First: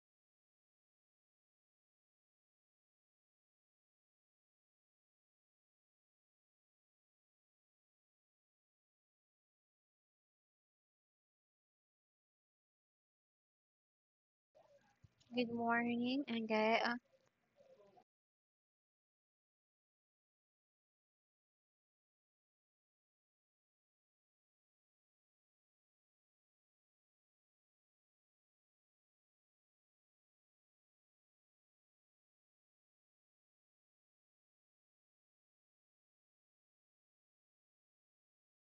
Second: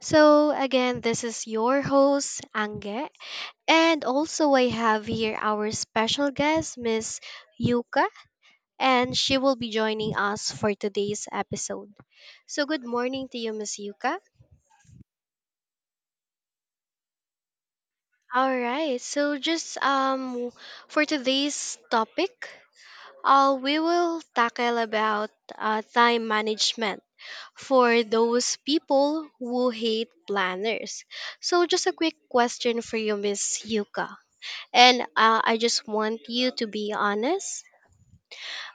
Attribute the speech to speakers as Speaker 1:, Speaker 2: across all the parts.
Speaker 1: Again, this is your host, Ange. And also, I have here our special guest, Miss Yuka, and she will be joining us for today's episode. So, good morning to you, Miss Yuka.
Speaker 2: Good morning, Angge.
Speaker 1: All right. So, just For today's topic, we will tackle about time management for those people who hate planners. So, just a quick question for you, Miss Yuka. And I just want you to be honest.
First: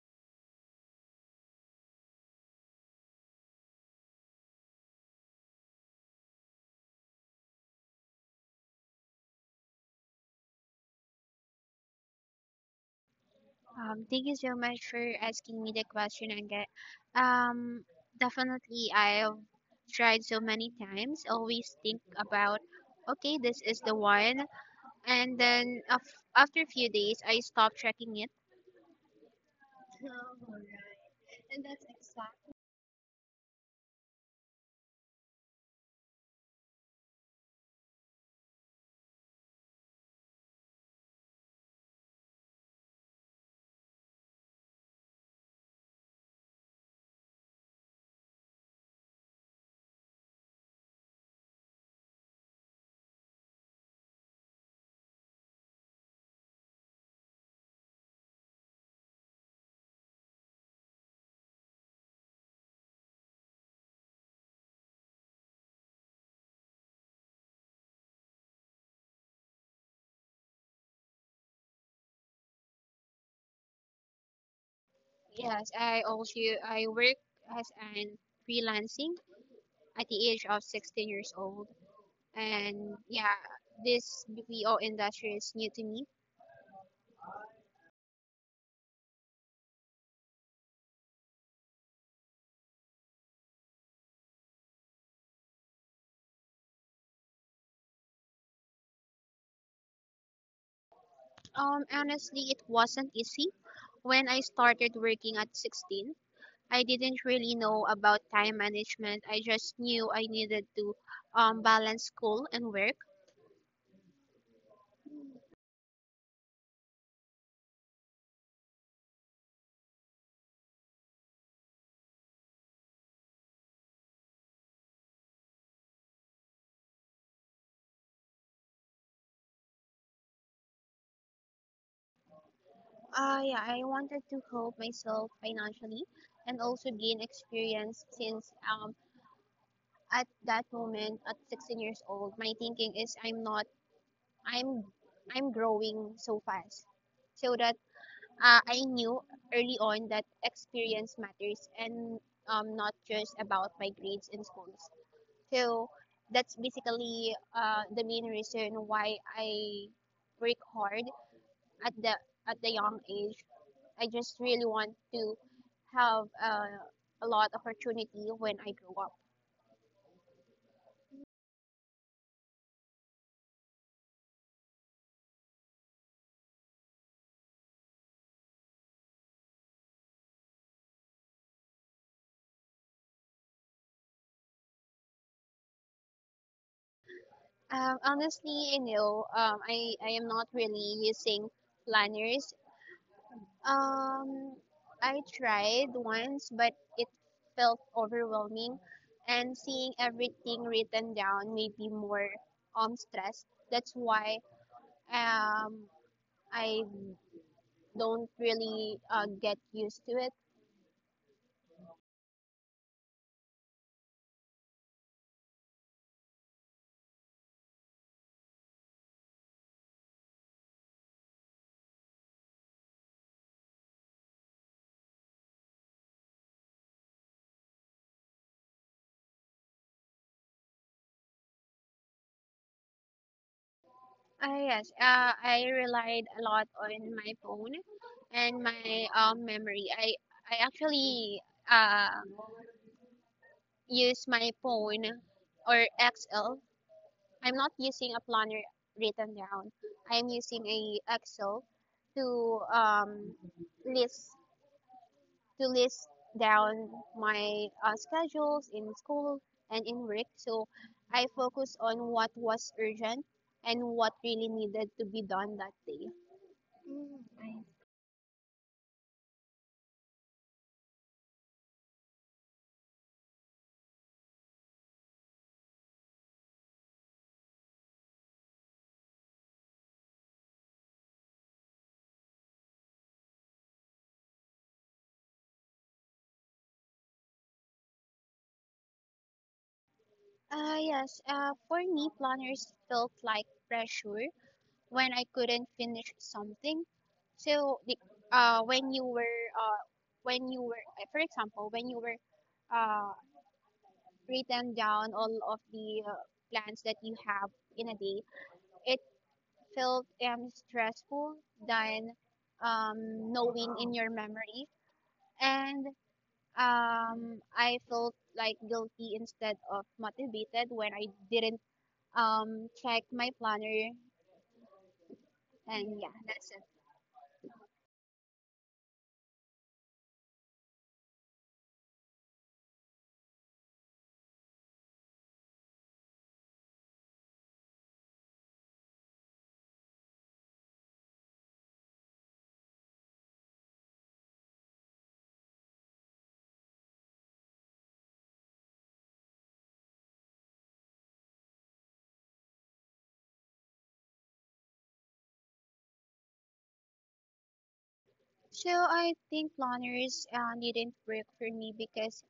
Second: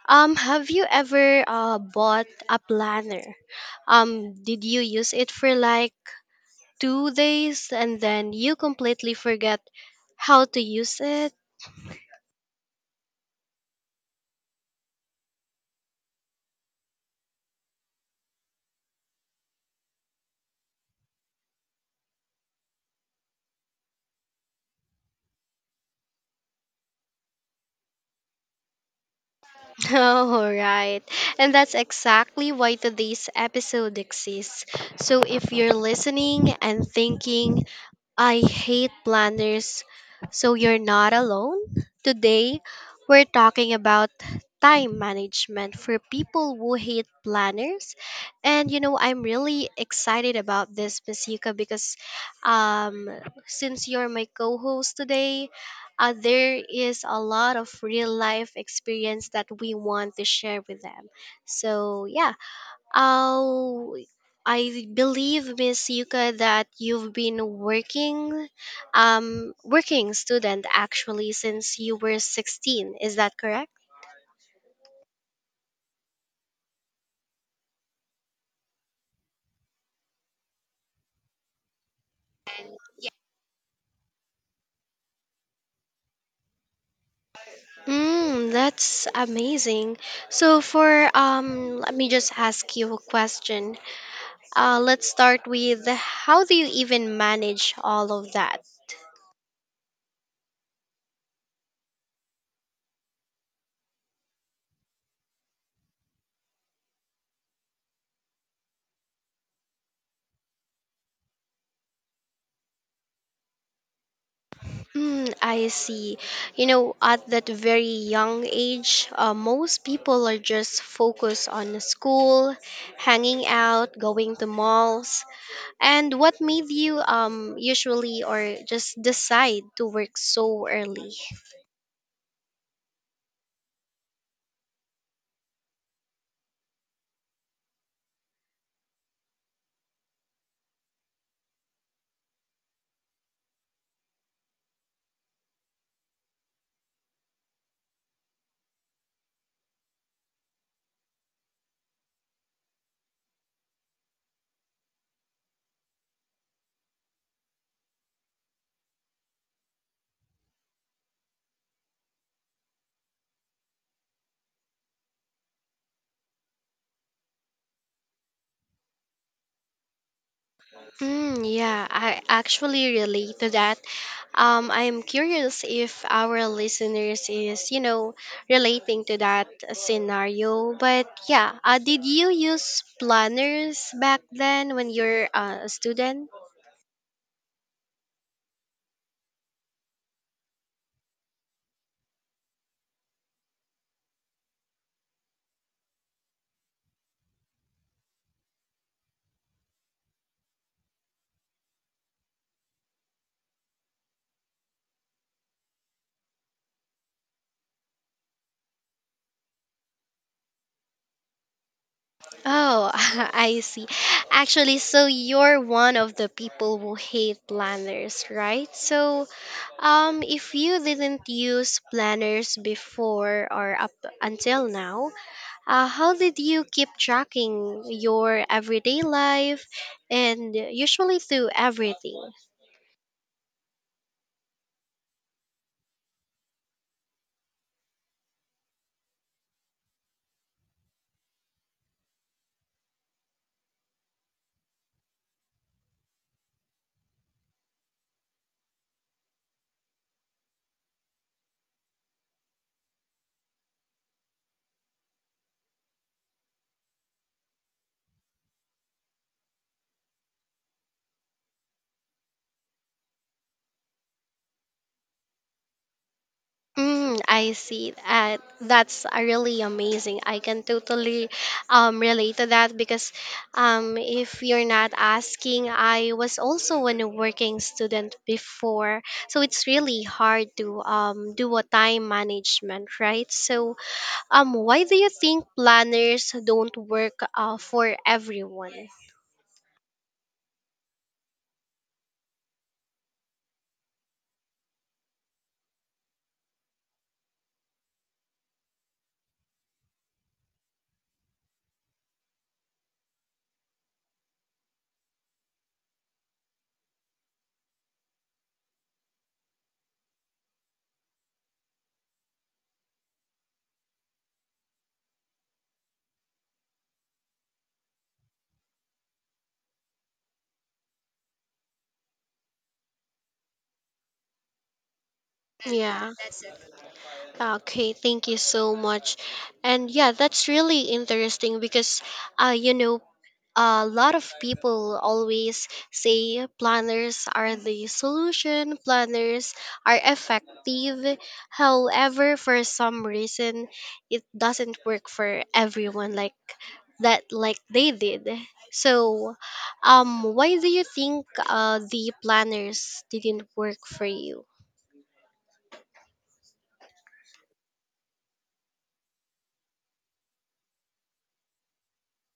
Speaker 1: Have you ever bought a planner? Did you use it for like 2 days and then you completely forget how to use it?
Speaker 2: Thank you so much for asking me the question, Angge. Um, definitely, I've tried so many times. Always think about, okay, this is the one, and then after a few days, I stop tracking it.
Speaker 1: All right. And
Speaker 2: And
Speaker 1: that's
Speaker 2: that's
Speaker 1: exactly
Speaker 2: exactly.
Speaker 1: why today's episode exists. So if you're listening and thinking, I hate planners, so you're not alone. Today, we're talking about time management for people who hate planners. And you know, I'm really excited about this, Masika, because um, since you're my co host today, there is a lot of real life experience that we want to share with them. So, yeah. Oh, I believe, Miss Yuka, that you've been working, working student actually since you were 16. Is that correct?
Speaker 2: Yes, I also I work as an freelancing at the age of 16 years old, and yeah, this BPO industry is new to me.
Speaker 1: Mm, that's amazing. So for let me just ask you a question. Let's start with how do you even manage all of that?
Speaker 2: Honestly, it wasn't easy. When I started working at 16, I didn't really know about time management. I just knew I needed to balance school and work.
Speaker 1: Mm, I see. You know, at that very young age, most people are just focused on school, hanging out, going to malls. And what made you usually or just decide to work so early?
Speaker 2: Yeah, I wanted to help myself financially and also gain experience since at that moment, at 16 years old, my thinking is I'm not, I'm, I'm growing so fast. So that I knew early on that experience matters and not just about my grades in schools. So that's basically the main reason why I work hard at the at the young age. I just really want to have a lot of opportunity when I grow up.
Speaker 1: Mm, yeah, I actually relate to that. I'm curious if our listeners is, you know, relating to that scenario. But yeah, did you use planners back then when you're a student?
Speaker 2: Honestly, I am not really using planners. Um, I tried once, but it felt overwhelming, and seeing everything written down made me more stressed. That's why um I don't really get used to it.
Speaker 1: Oh, I see. Actually, so you're one of the people who hate planners, right? So, if you didn't use planners before or up until now, how did you keep tracking your everyday life and usually through everything?
Speaker 2: Yes, I relied a lot on my phone and my memory. I actually um use my phone or Excel. I'm not using a planner written down. I am using a Excel to list list down my schedules in school and in work. So I focus on what was urgent and what really needed to be done that day.
Speaker 1: Mm, I see. That's really amazing. I can totally relate to that because if you're not asking, I was also a working student before. So it's really hard to do a time management, right? So why do you think planners don't work for everyone?
Speaker 2: Yes, for me, planners felt like pressure when I couldn't finish something. So the, uh, when you were uh, when you were for example, when you were uh, written down all of the plans that you have in a day, it felt stressful than knowing in your memory, and I felt like guilty instead of motivated when I didn't check my planner, and
Speaker 1: Yeah.
Speaker 2: yeah, that's.
Speaker 1: Okay, thank you so much. And yeah, that's really interesting because uh you know a lot of people always say planners are the solution, planners are effective. However, for some reason it doesn't work for everyone like that like they did. So, why do you think the planners didn't work for you?
Speaker 2: So I think planners didn't work for me because,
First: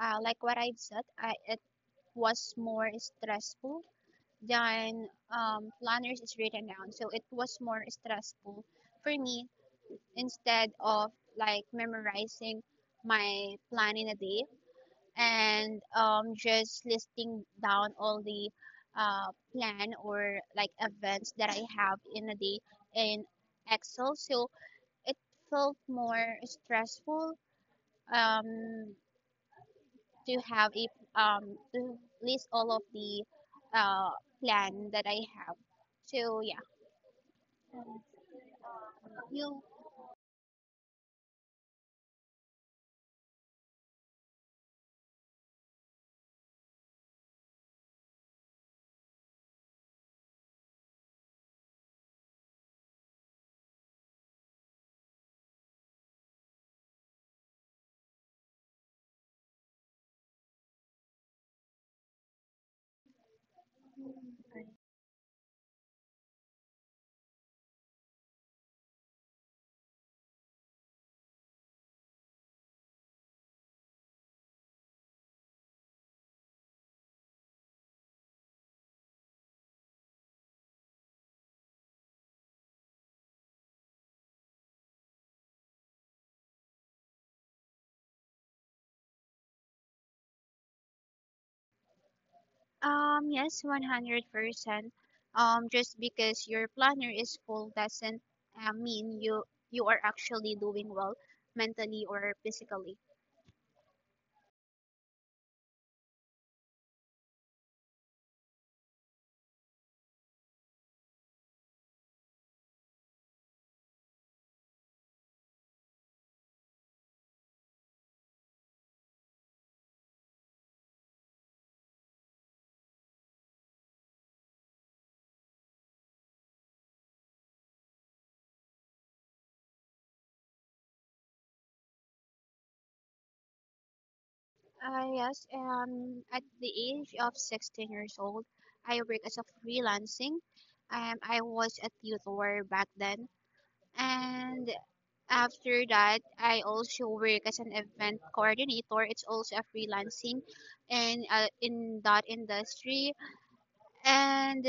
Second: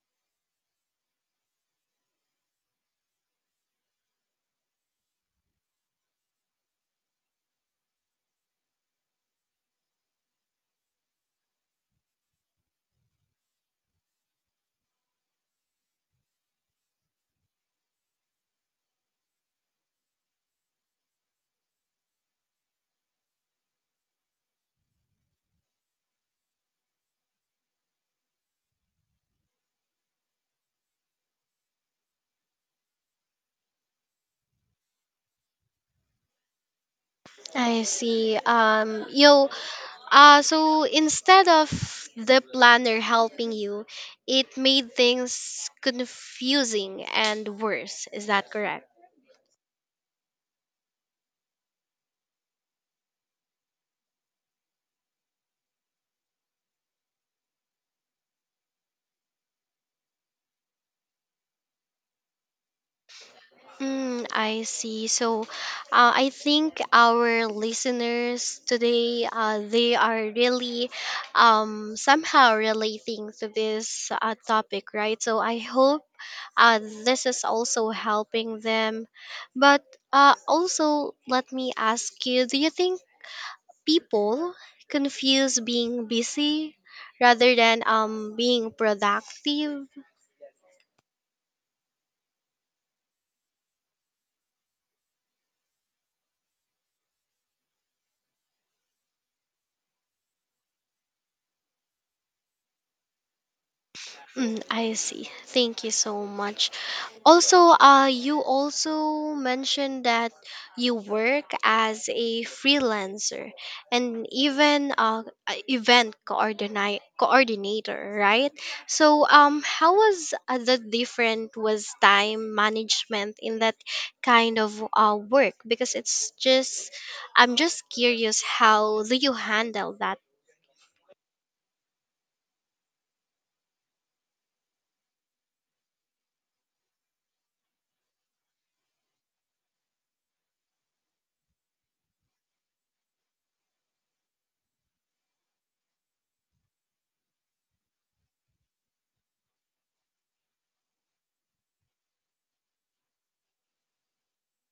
Speaker 2: like what I've said, it was more stressful than planners is written down. So it was more stressful for me instead of like memorizing my plan in a day and just listing down all the plan or like events that I have in a day in Excel. So it felt more stressful um, to have a to list all of the uh, plan that I have. So yeah,
Speaker 1: I see. You
Speaker 2: you
Speaker 1: So instead of the planner helping you, it made things confusing and worse. Is that correct? Mm, I see. So, I think our listeners today, they are really somehow relating to this topic, right? So, I hope this is also helping them. But also, let me ask you do you think people confuse being busy rather than being productive.
Speaker 2: yes, 100%. Just because your planner is full doesn't mean you are actually doing well mentally or physically.
Speaker 1: Mm, I see. Thank you so much. Also, you also mentioned that you work as a freelancer and even a event coordinate coordinator, right? So, how was the different was time management in that kind of work? Because it's just, I'm just curious, how do you handle that?
Speaker 2: Yes, at the age of 16 years old, I work as a freelancing. I was a tutor back then, and after that, I also work as an event coordinator. It's also a freelancing, and in that industry, and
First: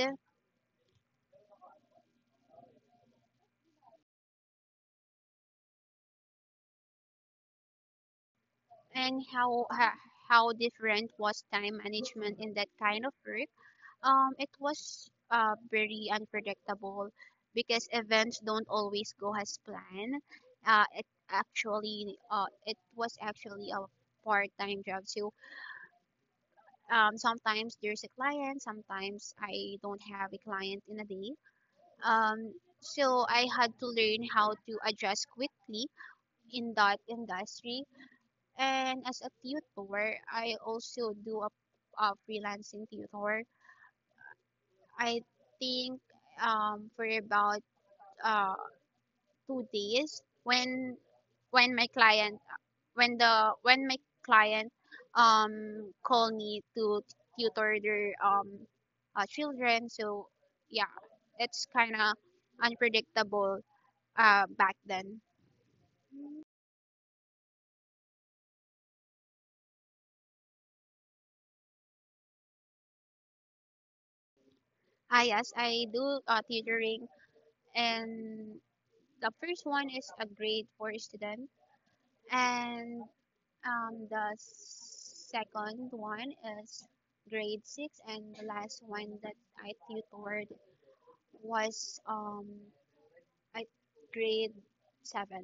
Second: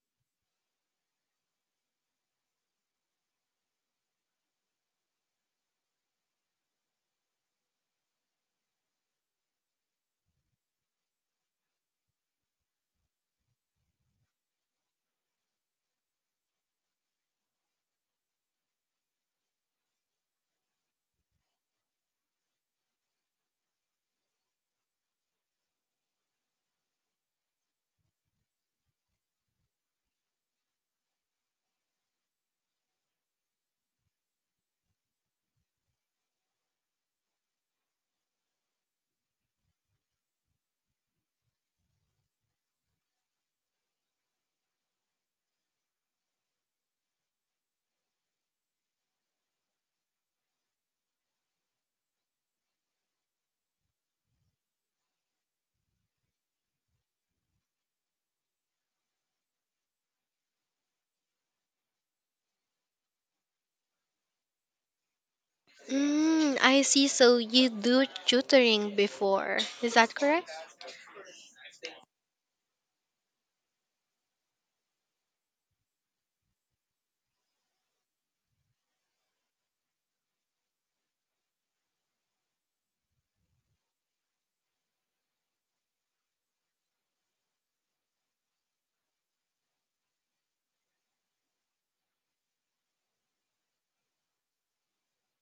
Speaker 2: and how ha- how different was time management in that kind of work. It was very unpredictable because events don't always go as planned. Uh, it it was actually a part-time job, so sometimes there's a client, sometimes I don't have a client in a day. Um, so I had to learn how to adjust quickly in that industry. And as a tutor, I also do a freelancing tutor. I think for about uh, 2 days when my client when the when my client call me to tutor their children, so yeah, it's kind of unpredictable back then.
Speaker 1: Mm, I see. So you do tutoring before, is that correct?
Speaker 2: Ah yes, I do tutoring, and the first one is a grade four student, and the second one is grade six, and the last one that I tutored was I grade seven.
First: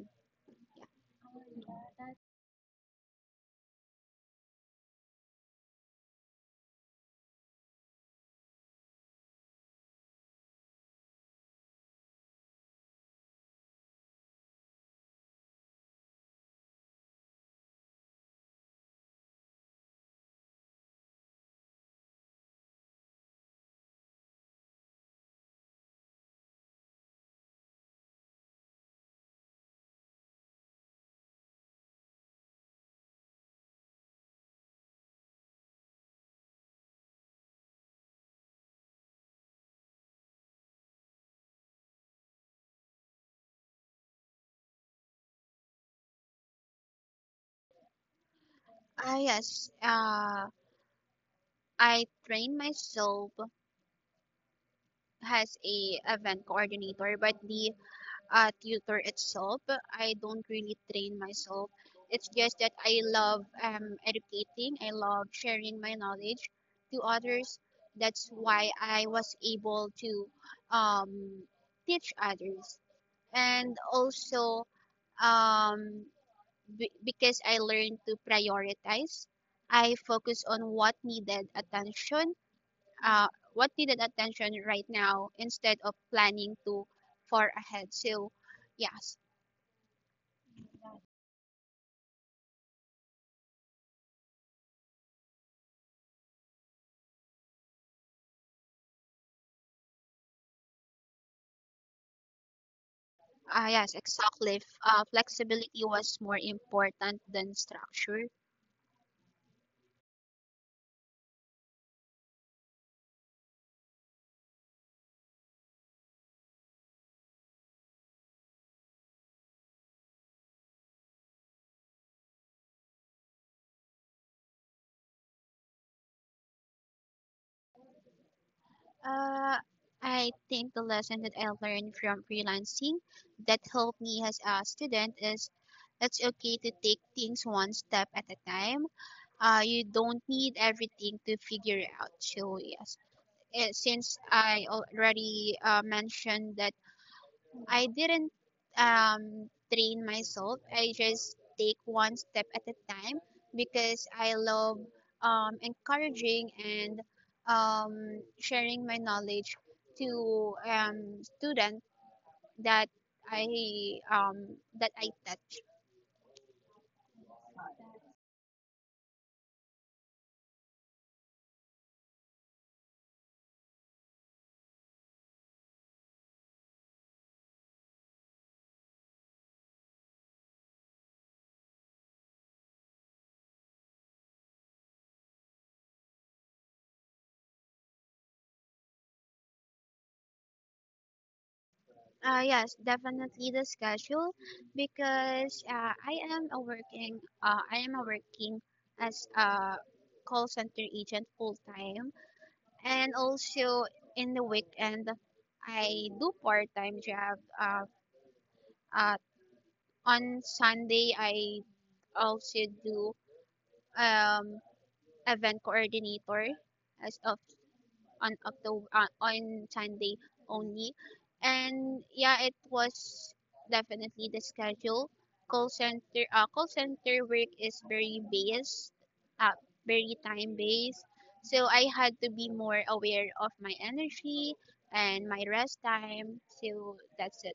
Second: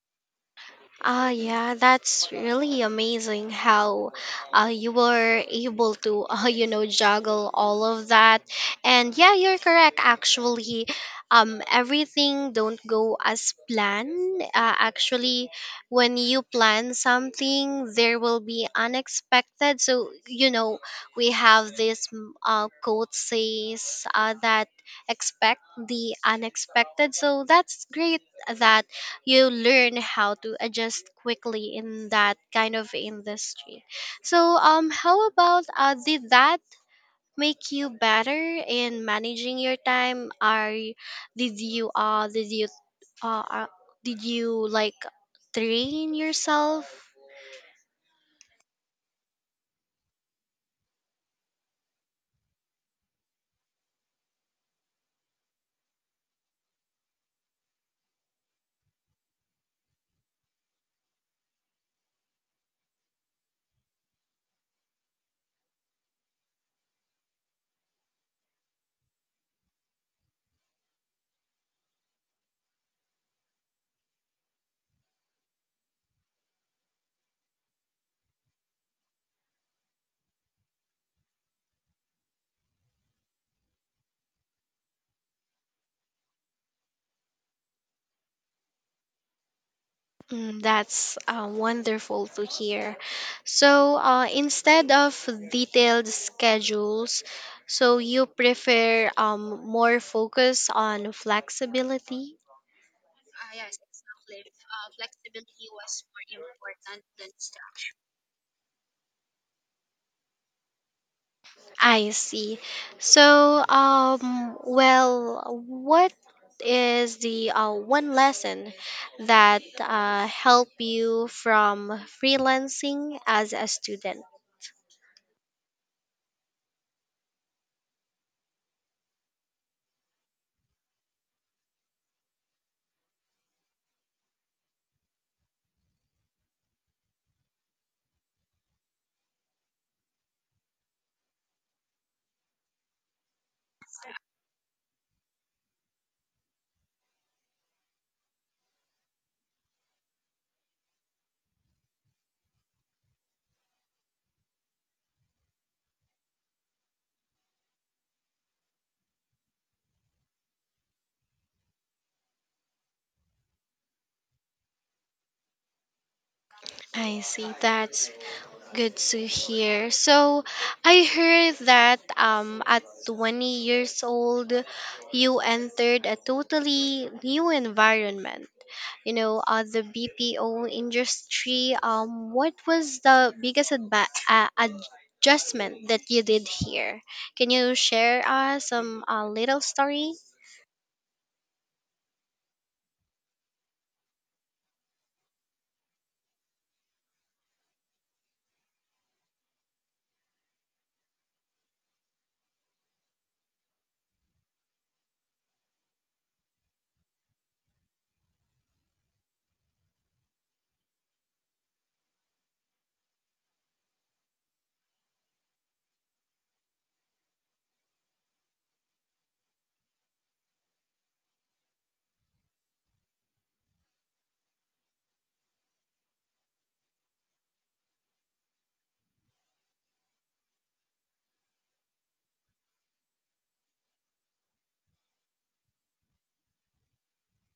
Speaker 1: Ah, yeah,
Speaker 2: Yeah.
Speaker 1: that's really amazing how you were able to, you know, juggle all of that. And yeah, you're correct. Actually, everything don't go as planned. Actually, when you plan something, there will be unexpected. So you know, we have this quote says that expect the unexpected. So that's great that you learn how to adjust quickly in that kind of industry. So, how about did that make you better in managing your time? Are y- did you did you uh, uh did you like train yourself?
Speaker 2: Ah yes. I train myself as a event coordinator, but the tutor itself, I don't really train myself. It's just that I love educating. I love sharing my knowledge to others. That's why I was able to um, teach others, and also um, because I learned to prioritize. I focus on uh, what needed attention right now instead of planning too far ahead. So, yes,
Speaker 1: Mm, that's wonderful to hear. So, instead of detailed schedules, so you prefer more focus on flexibility? Ah, yes,
Speaker 2: yes,
Speaker 1: Cliff.
Speaker 2: exactly.
Speaker 1: Flexibility
Speaker 2: Flexibility
Speaker 1: was
Speaker 2: was more
Speaker 1: more important
Speaker 2: important
Speaker 1: than
Speaker 2: than
Speaker 1: structure.
Speaker 2: structure.
Speaker 1: I see. So, well, what is the one lesson that helped you from freelancing as a student?
Speaker 2: Uh, I think the lesson that I learned from freelancing that helped me as a student is it's okay to take things one step at a time. You don't need everything to figure out. So yes, since I already mentioned that I didn't train myself, I just take one step at a time because I love encouraging and sharing my knowledge to students that I that I touch.
Speaker 1: I see. That's good to hear. So I heard that at 20 years old you entered a totally new environment. You know, the BPO industry. What was the biggest adjustment that you did here? Can you share us some little story?
Speaker 2: Yes, definitely the schedule because I am a working as a call center agent full time, and also in the weekend I do part time job. Uh, on Sunday I also do um, event coordinator as of on October, on Sunday only, and yeah, it was definitely the schedule. Call center work is very based, uh, very time based. So I had to be more aware of my energy and my rest time. So that's it.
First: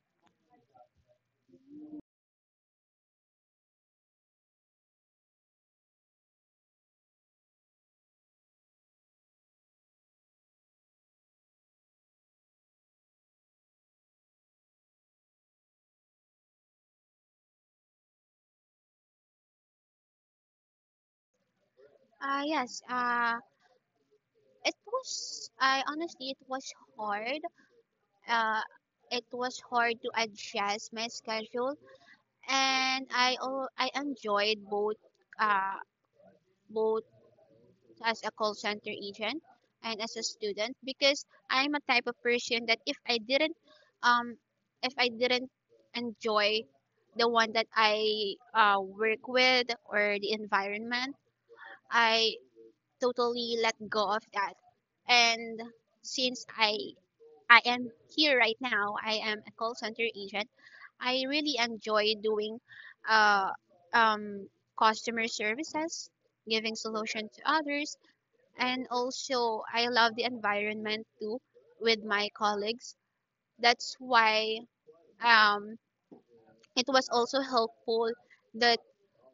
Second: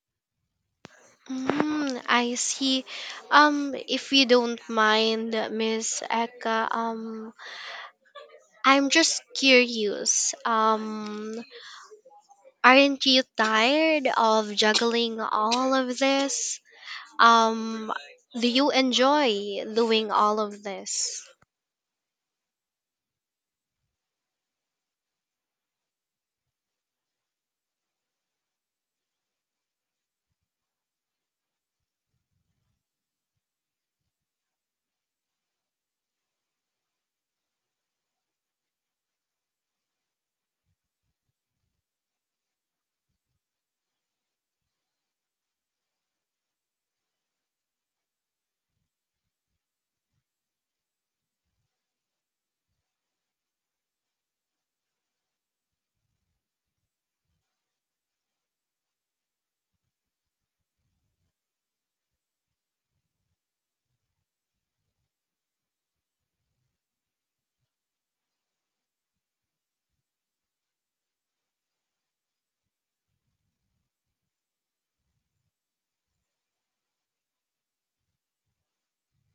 Speaker 1: Mm, I see. If you don't mind, Miss Eka, I'm just curious. Aren't you tired of juggling all of this? Um, do you enjoy doing all of this?
Speaker 2: Yes. It was. I Honestly, it was hard. Uh, it was hard to adjust my schedule, and I enjoyed both uh both as a call center agent and as a student because I'm a type of person that um if I didn't enjoy the one that I work with or the environment, I totally let go of that. And since I am here right now. I am a call center agent. I really enjoy doing uh, um, customer services, giving solution to others, and also I love the environment too with my colleagues. That's why um, it was also helpful that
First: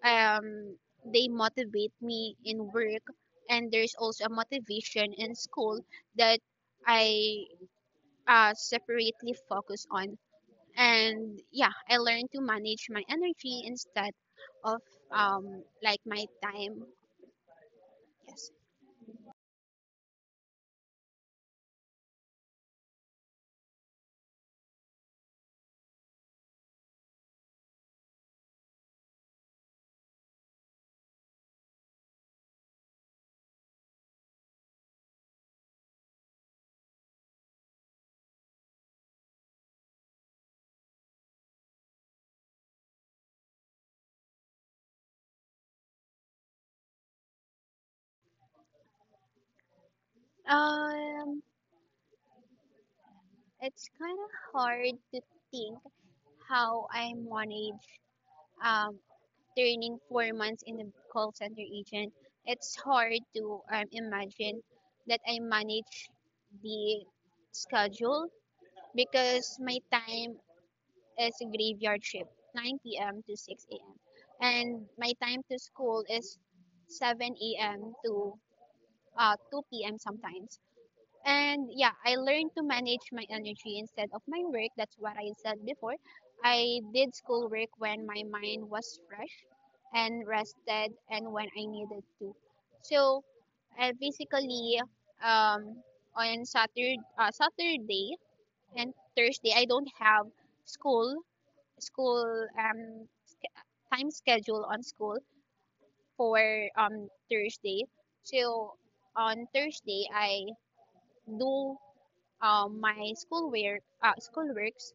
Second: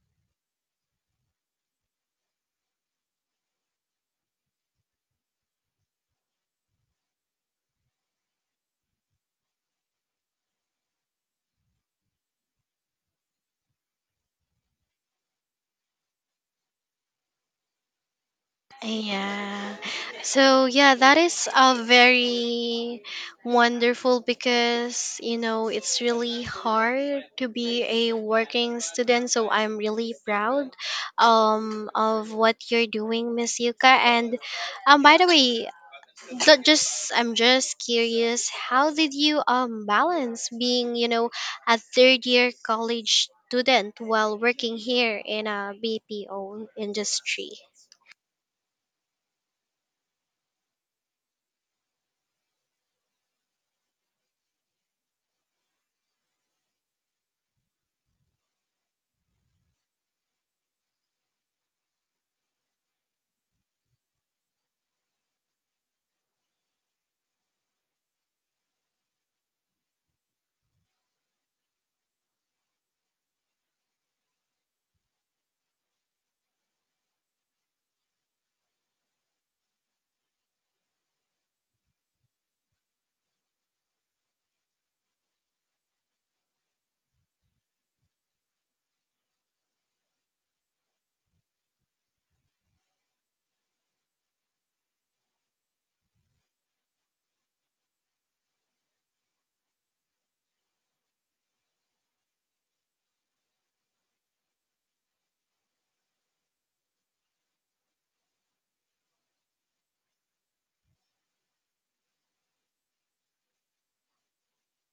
Speaker 2: um, they motivate me in work, and there's also a motivation in school that I separately focus on, and yeah, I learned to manage my energy instead of um like my time, yes.
Speaker 1: Yeah. So yeah, that is a very wonderful because you know it's really hard to be a working student. So I'm really proud of what you're doing, Miss Yuka. And by the way, Not just I'm just curious, how did you balance being, you know, a third year college student while working here in a BPO industry?
Speaker 2: um it's kind of hard to think how I manage um turning 4 months in the call center agent. It's hard to imagine that I manage the schedule because my time is graveyard shift, 9 p.m. to 6 a.m. And my time to school is 7 a.m. to 2 p.m. sometimes. And yeah, I learned to manage my energy instead of my work. That's what I said before. I did schoolwork when my mind was fresh and rested and when I needed to. So basically, um, Saturday and Thursday, I don't have school time schedule on school for Thursday. So on Thursday I do my school works,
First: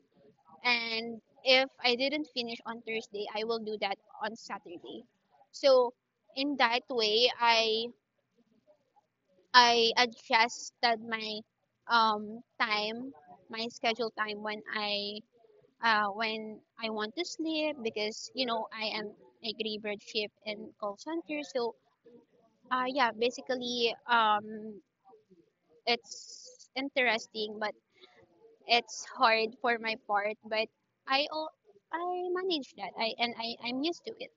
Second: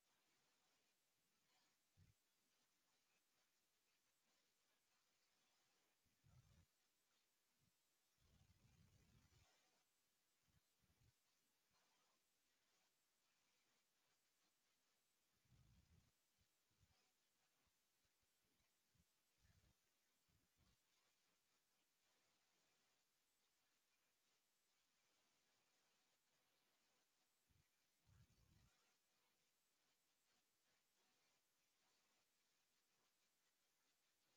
Speaker 2: and if I didn't finish on Thursday I will do that on Saturday. So in that way I adjusted my time my schedule time when I want to sleep because you know I am a graveyard shift in call center. So yeah, basically it's interesting, but it's hard for my part. But I al- I manage that. I'm used to it.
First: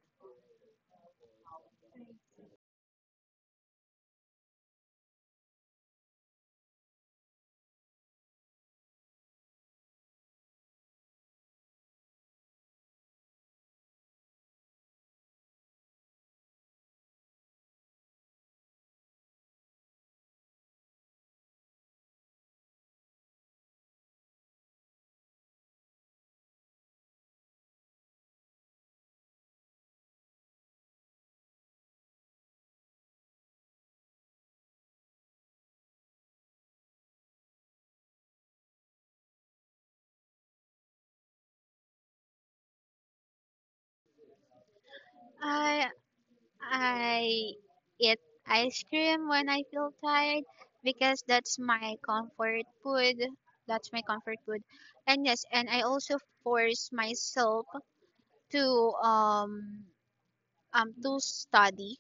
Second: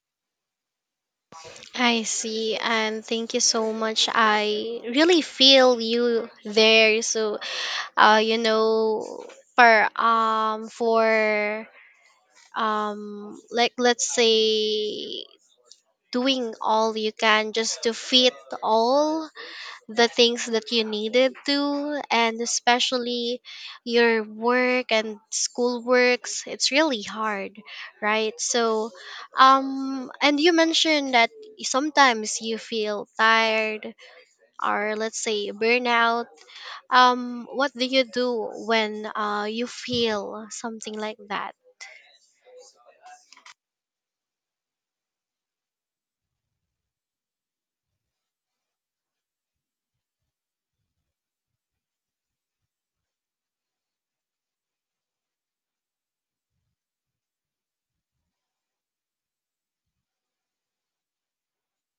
Speaker 1: I see, and thank you so much. I really feel you there. So, you know, for like let's say doing all you can just to fit all the things that you needed to and especially your work and school works it's really hard, right? So and you mentioned that sometimes you feel tired or let's say burnout. What do you do when you feel something like that?
Speaker 2: I I eat ice cream when I feel tired because that's my comfort food. That's my comfort food. And yes, and I also force myself to um to study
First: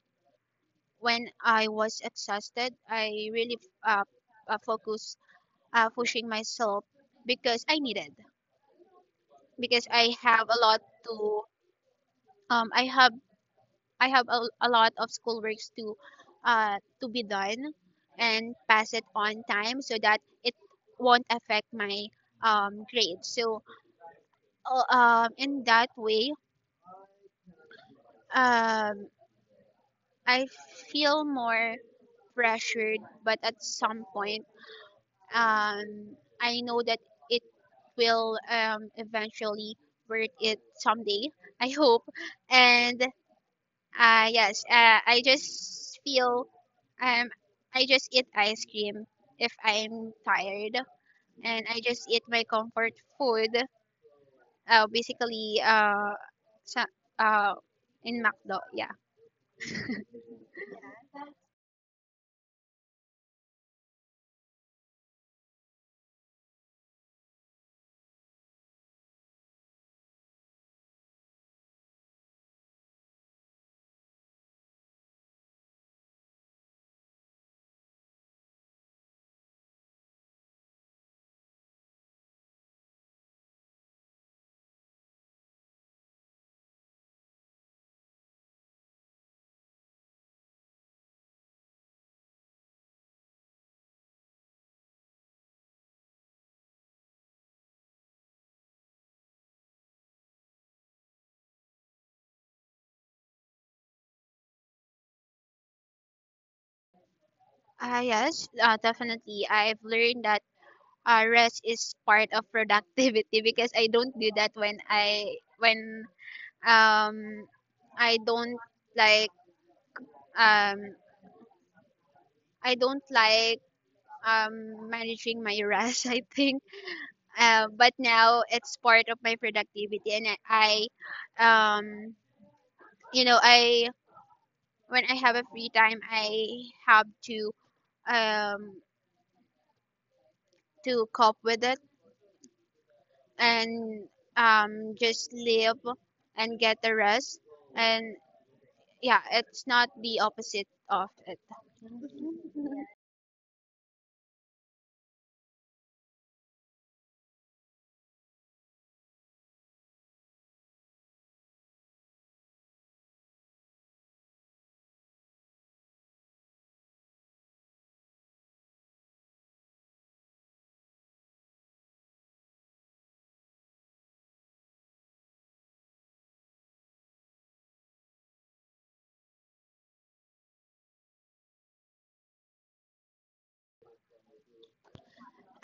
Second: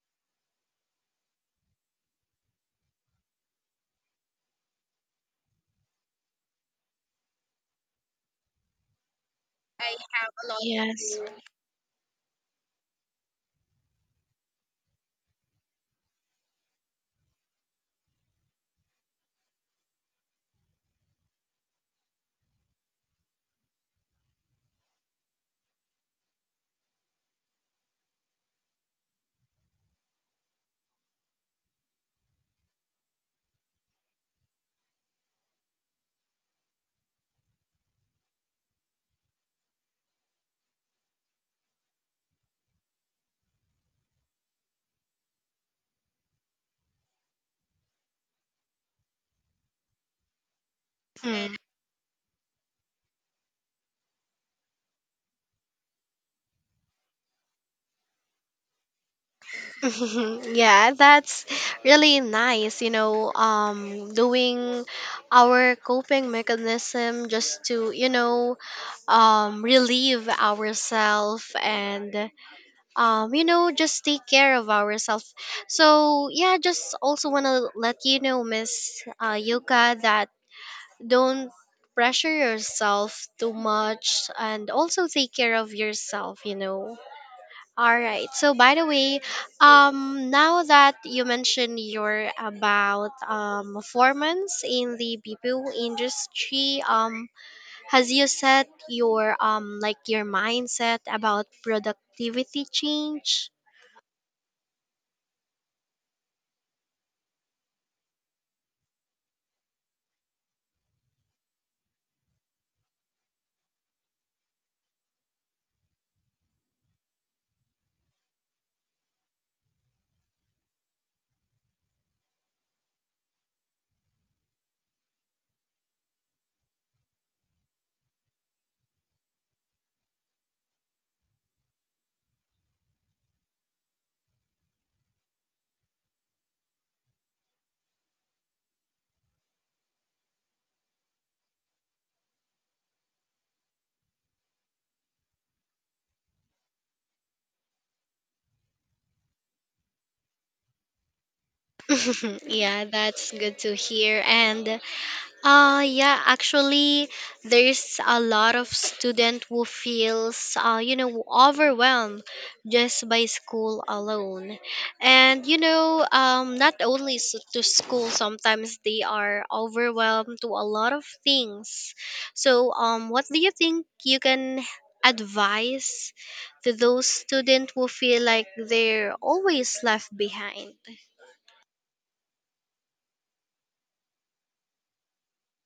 Speaker 2: when I was exhausted. I really uh, focus pushing myself because I needed because I have a lot
Speaker 1: Yes.
Speaker 2: to um i have I have a lot of schoolworks to be done and pass it on time so that it won't affect my grade. So in that way um I feel more pressured, but at some point, I know that it will eventually worth it someday. I hope. And yes, I just feel um, I just eat ice cream if I'm tired,
Speaker 1: Hmm.
Speaker 2: and I just eat my comfort food. Basically, sa- uh, in McDo, yeah.
Speaker 1: Yeah, that's really nice, you know, doing our coping mechanism just to, you know, relieve ourselves and you know, just take care of ourselves. So, yeah, just also want to let you know, Miss Yuka, that don't pressure yourself too much and also take care of yourself, you know. All right. So by the way, now that you mentioned your about performance in the BPO industry, has you set your like your mindset about productivity change?
Speaker 2: Ah yes, definitely. I've learned that rest is part of productivity because I don't do that when um I don't like um I don't like managing my rest I think. But now it's part of my productivity, and I um you know, I when I have a free time I have um to cope with it and just live and get the rest, and yeah, it's not the opposite of it.
Speaker 1: Yeah, that's good to hear. And yeah, actually there's a lot of student who feels you know overwhelmed just by school alone. And you know not only s to school sometimes they are overwhelmed to a lot of things. So what do you think you can advise to those students who feel like they're always left behind?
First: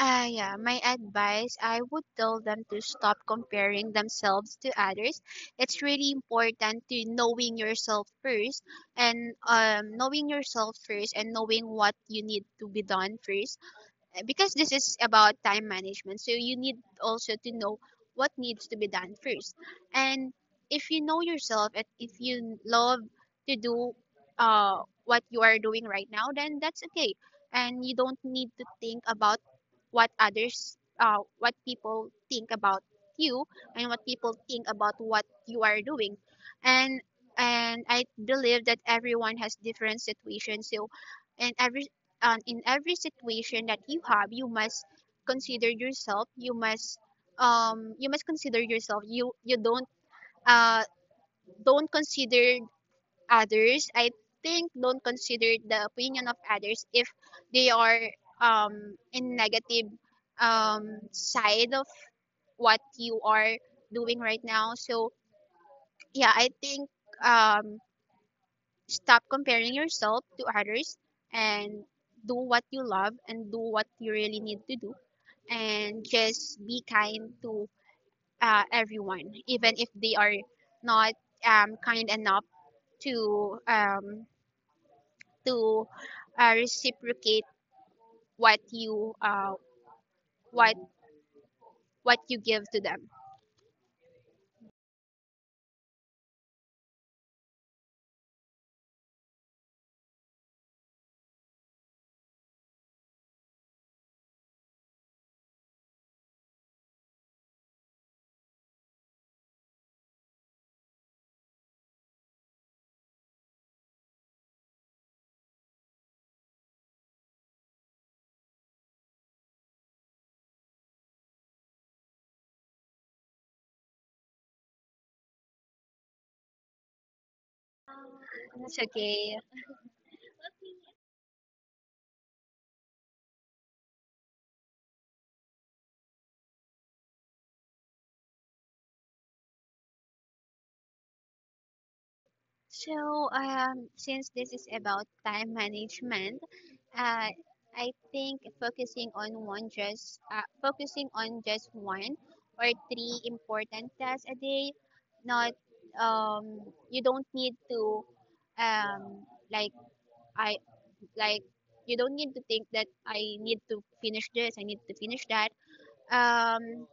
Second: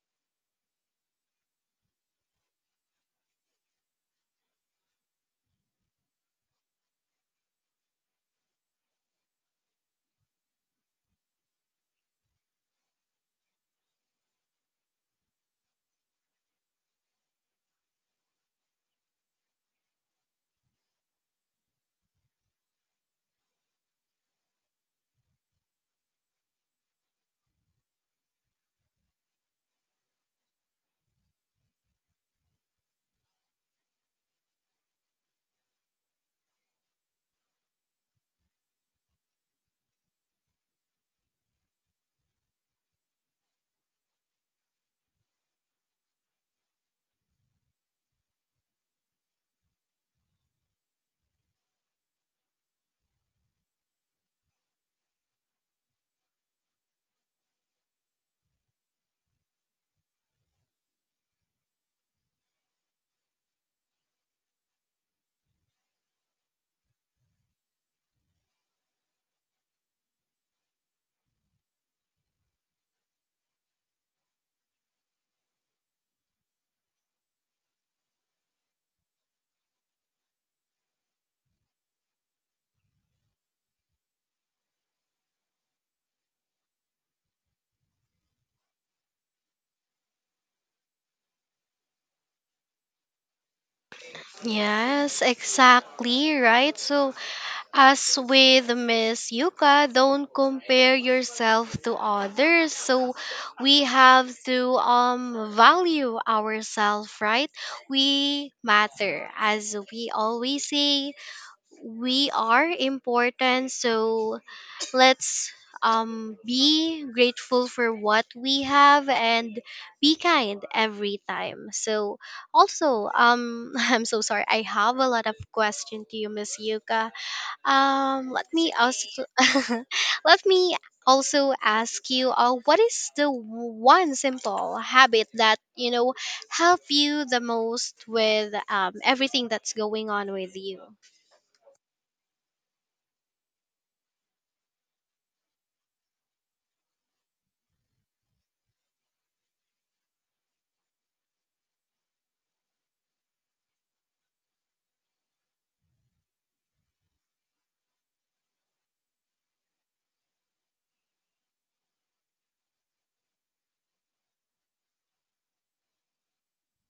Speaker 2: Yeah, my advice, I would tell them to stop comparing themselves to others. It's really important to knowing yourself first and knowing what you need to be done first. Because this is about time management, so you need also to know what needs to be done first. And if you know yourself and if you love to do what you are doing right now, then that's okay. And you don't need to think about what people think about you and what people think about what you are doing. And and I believe that everyone has different situations, so and every and in every situation that you have, you must consider yourself. You uh don't consider others. I think don't consider the opinion of others if they are, um in negative side of what you are doing right now. So yeah, I think, um stop comparing yourself to others, and do what you love and do what you really need to do, and just be kind to everyone, even if they are not kind enough to to reciprocate what you uh, what what you give to them.
Speaker 1: Yes, exactly, right? So as with Miss Yuka, don't compare yourself to others. So we have to value ourselves, right? We matter. As we always say, we are important. So let's be grateful for what we have and be kind every time. So also I'm so sorry. I have a lot of question to you, Miss Yuka. Let me
Speaker 2: It's
Speaker 1: also
Speaker 2: okay.
Speaker 1: let me also ask you, what is the one simple habit that you know help you the most with everything that's going on with you?
Speaker 2: So, since this is about time management, uh, I think focusing on just one or three important tasks a day, not um, you don't need to um, like I like you don't need to think that I need to finish this, I need to finish that. Um,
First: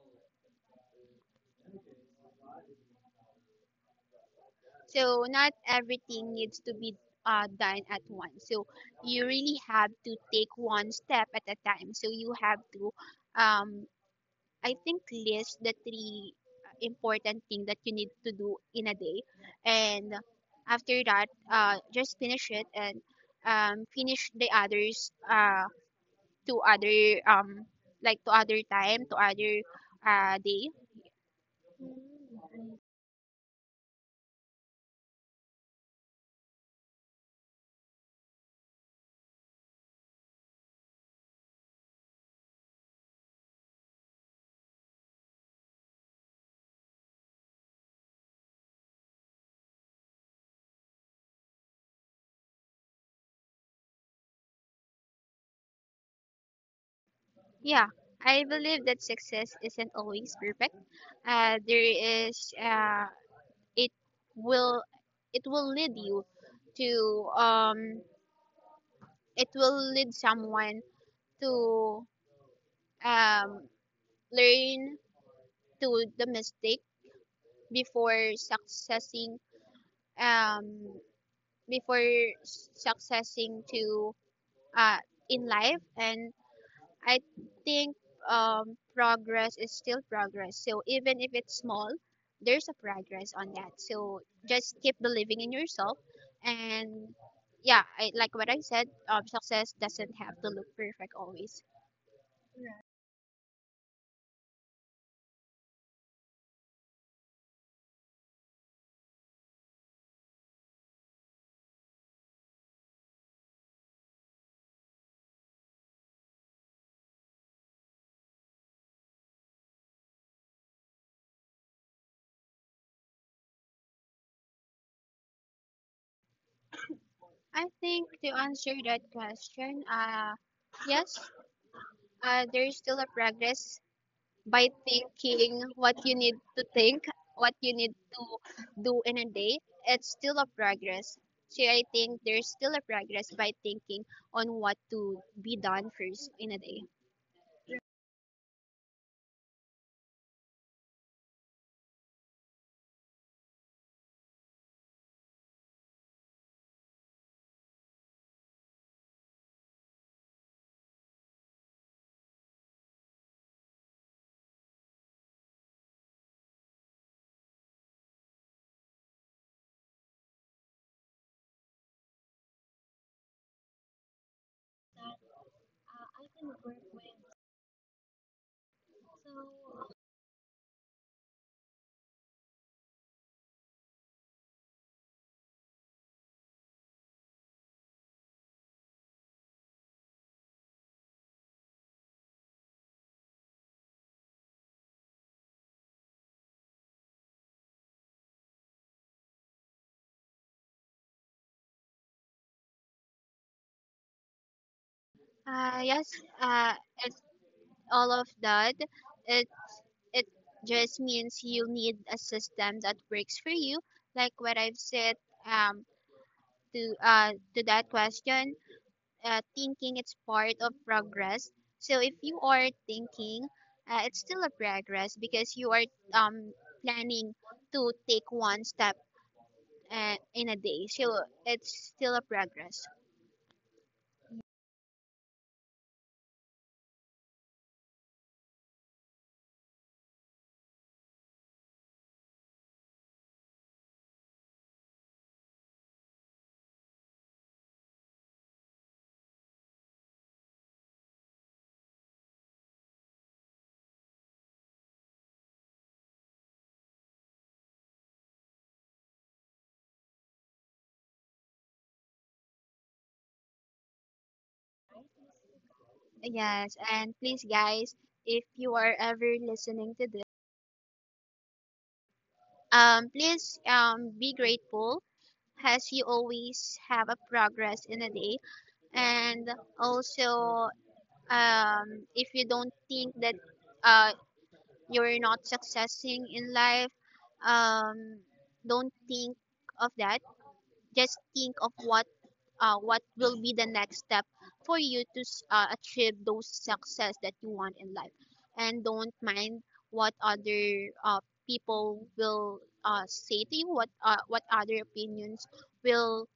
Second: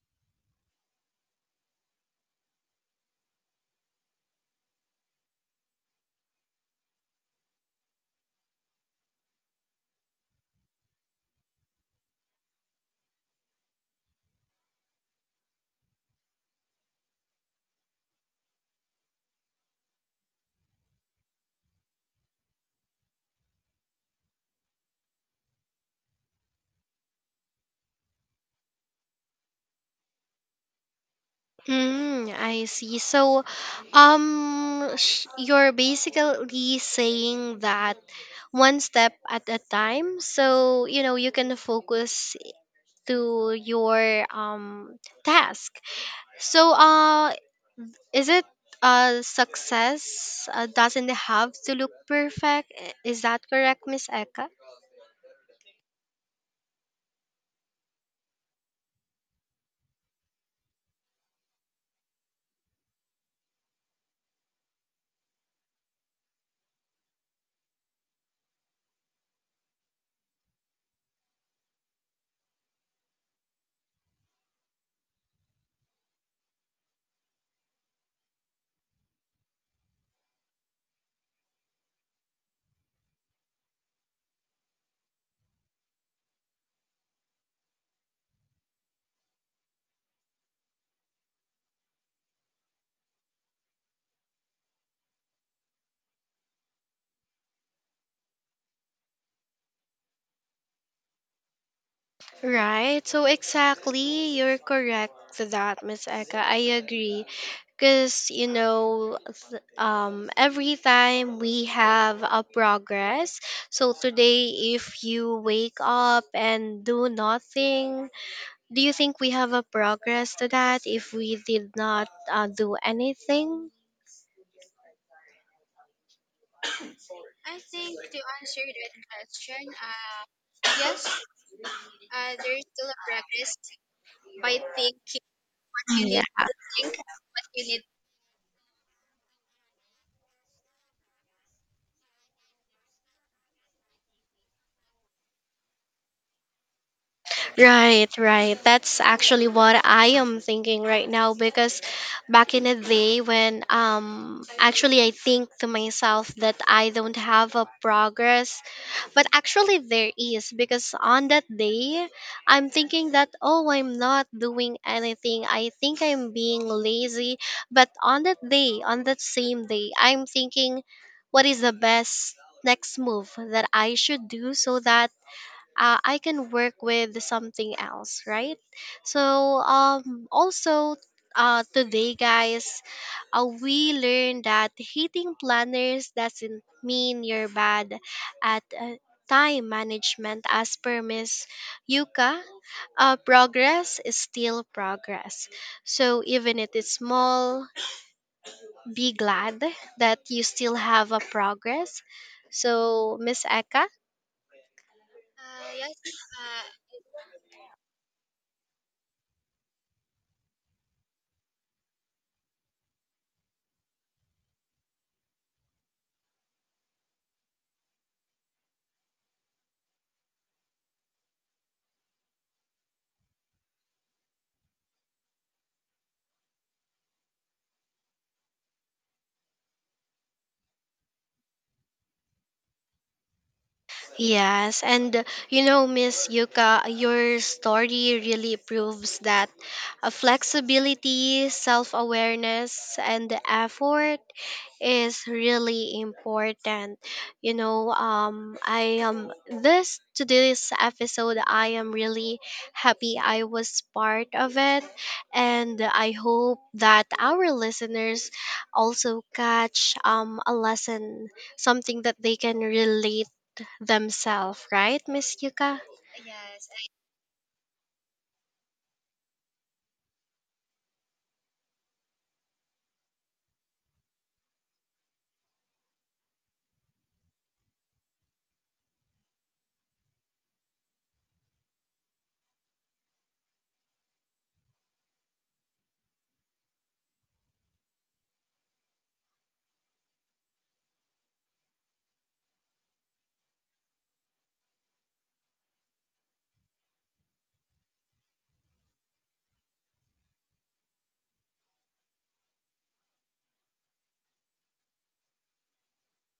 Speaker 2: So not everything needs to be done at once. So you really have to take one step at a time. So you have to, um, I think, list the three important thing that you need to do in a day, and after that, just finish it and finish the others to other, to other time, to other, day.
Speaker 1: Mm, I see. So, you're basically saying that one step at a time. So, you know, you can focus to your task. So, is it success doesn't have to look perfect? Is that correct, Miss Eka?
Speaker 2: Yeah, I believe that success isn't always perfect. There is it will it will lead you to um it will lead someone to um learn to the mistake before successing um before successing to uh in life. And I think, progress is still progress. So even if it's small, there's a progress on that. So just keep believing in yourself, and yeah, like what I said, success doesn't have to look perfect always.
Speaker 1: Right. So exactly, you're correct to that, Miss Eka. I agree. Because you know every time we have a progress, so today if you wake up and do nothing, do you think we have a progress to that if we did not do anything?
Speaker 2: I think to answer that question, yes,
Speaker 1: There is
Speaker 2: there's
Speaker 1: still a
Speaker 2: still a
Speaker 1: practice,
Speaker 2: progress
Speaker 1: but I
Speaker 2: by
Speaker 1: think you.
Speaker 2: thinking what you
Speaker 1: Yeah.
Speaker 2: need to
Speaker 1: Need think
Speaker 2: think, what
Speaker 1: you
Speaker 2: you
Speaker 1: need.
Speaker 2: need to do in a day, it's still a progress. So I think there's still a progress by thinking on what to be done first in a day.
Speaker 1: Right, right. That's actually what I am thinking right now because back in the day when actually I think to myself that I don't have a progress. But actually, there is, because on that day, I'm thinking that, oh, I'm not doing anything. I think I'm being lazy. But on that day, on that same day, I'm thinking, what is the best next move that I should do so that I can work with something else, right? So also today guys, we learned that hating planners doesn't mean you're bad at time management as per Miss Yuka. Progress is still progress. So even if it's small, be glad that you still have a progress. So Miss Eka,
Speaker 2: Yes, uh, it's all of that. It it just means you need a system that works for you. Like what I've said, um to that question, thinking it's part of progress. So if you are thinking, it's still a progress because you are, um, planning to take one step in a day. So it's still a progress.
Speaker 1: yes, and you know, Miss Yuka, your story really proves that flexibility, self awareness, and the effort is really important. You know, I am this episode, I am really happy I was part of it, and I hope that our listeners also catch a lesson, something that they can relate themselves, right, Miss Yuka?
Speaker 2: Yes, and please, guys, if you are ever listening to this, please be grateful as you always have a progress in a day. And also, um, if you don't think that uh, you're not successing in life, um don't think of that, just think of what will be the next step for you to achieve those success that you want in life, and don't mind what other people will say to you, what other opinions will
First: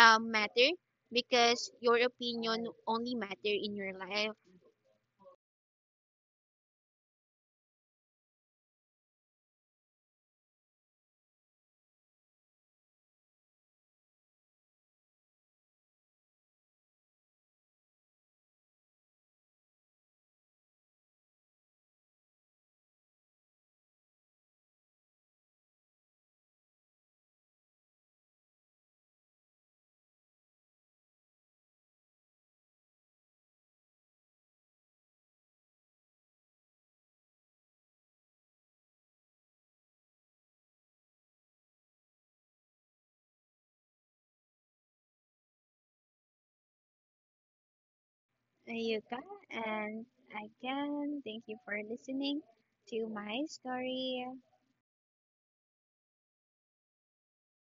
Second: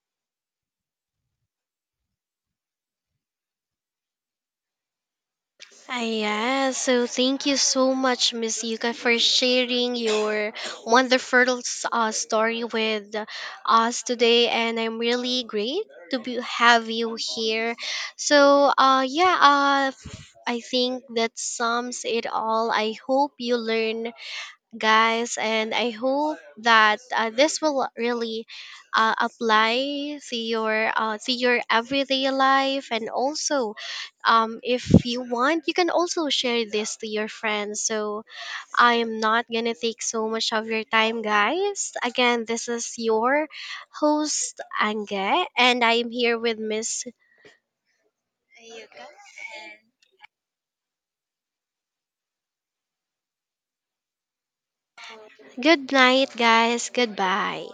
Speaker 2: matter, because your opinion only matter in your life.
Speaker 1: Ah, yeah, so thank you so much, Miss Yuka, for sharing your wonderful story with us today. And I'm really great to be, have you here. So, I think that sums it all. I hope you learn guys, and I hope that this will really apply to your everyday life, and also, if you want, you can also share this to your friends. So I am not gonna take so much of your time, guys. Again, this is your host Ange, and I am here with Miss.
Speaker 2: Yuka, and again, thank you for listening to my story.
Speaker 1: Good night, guys. Goodbye.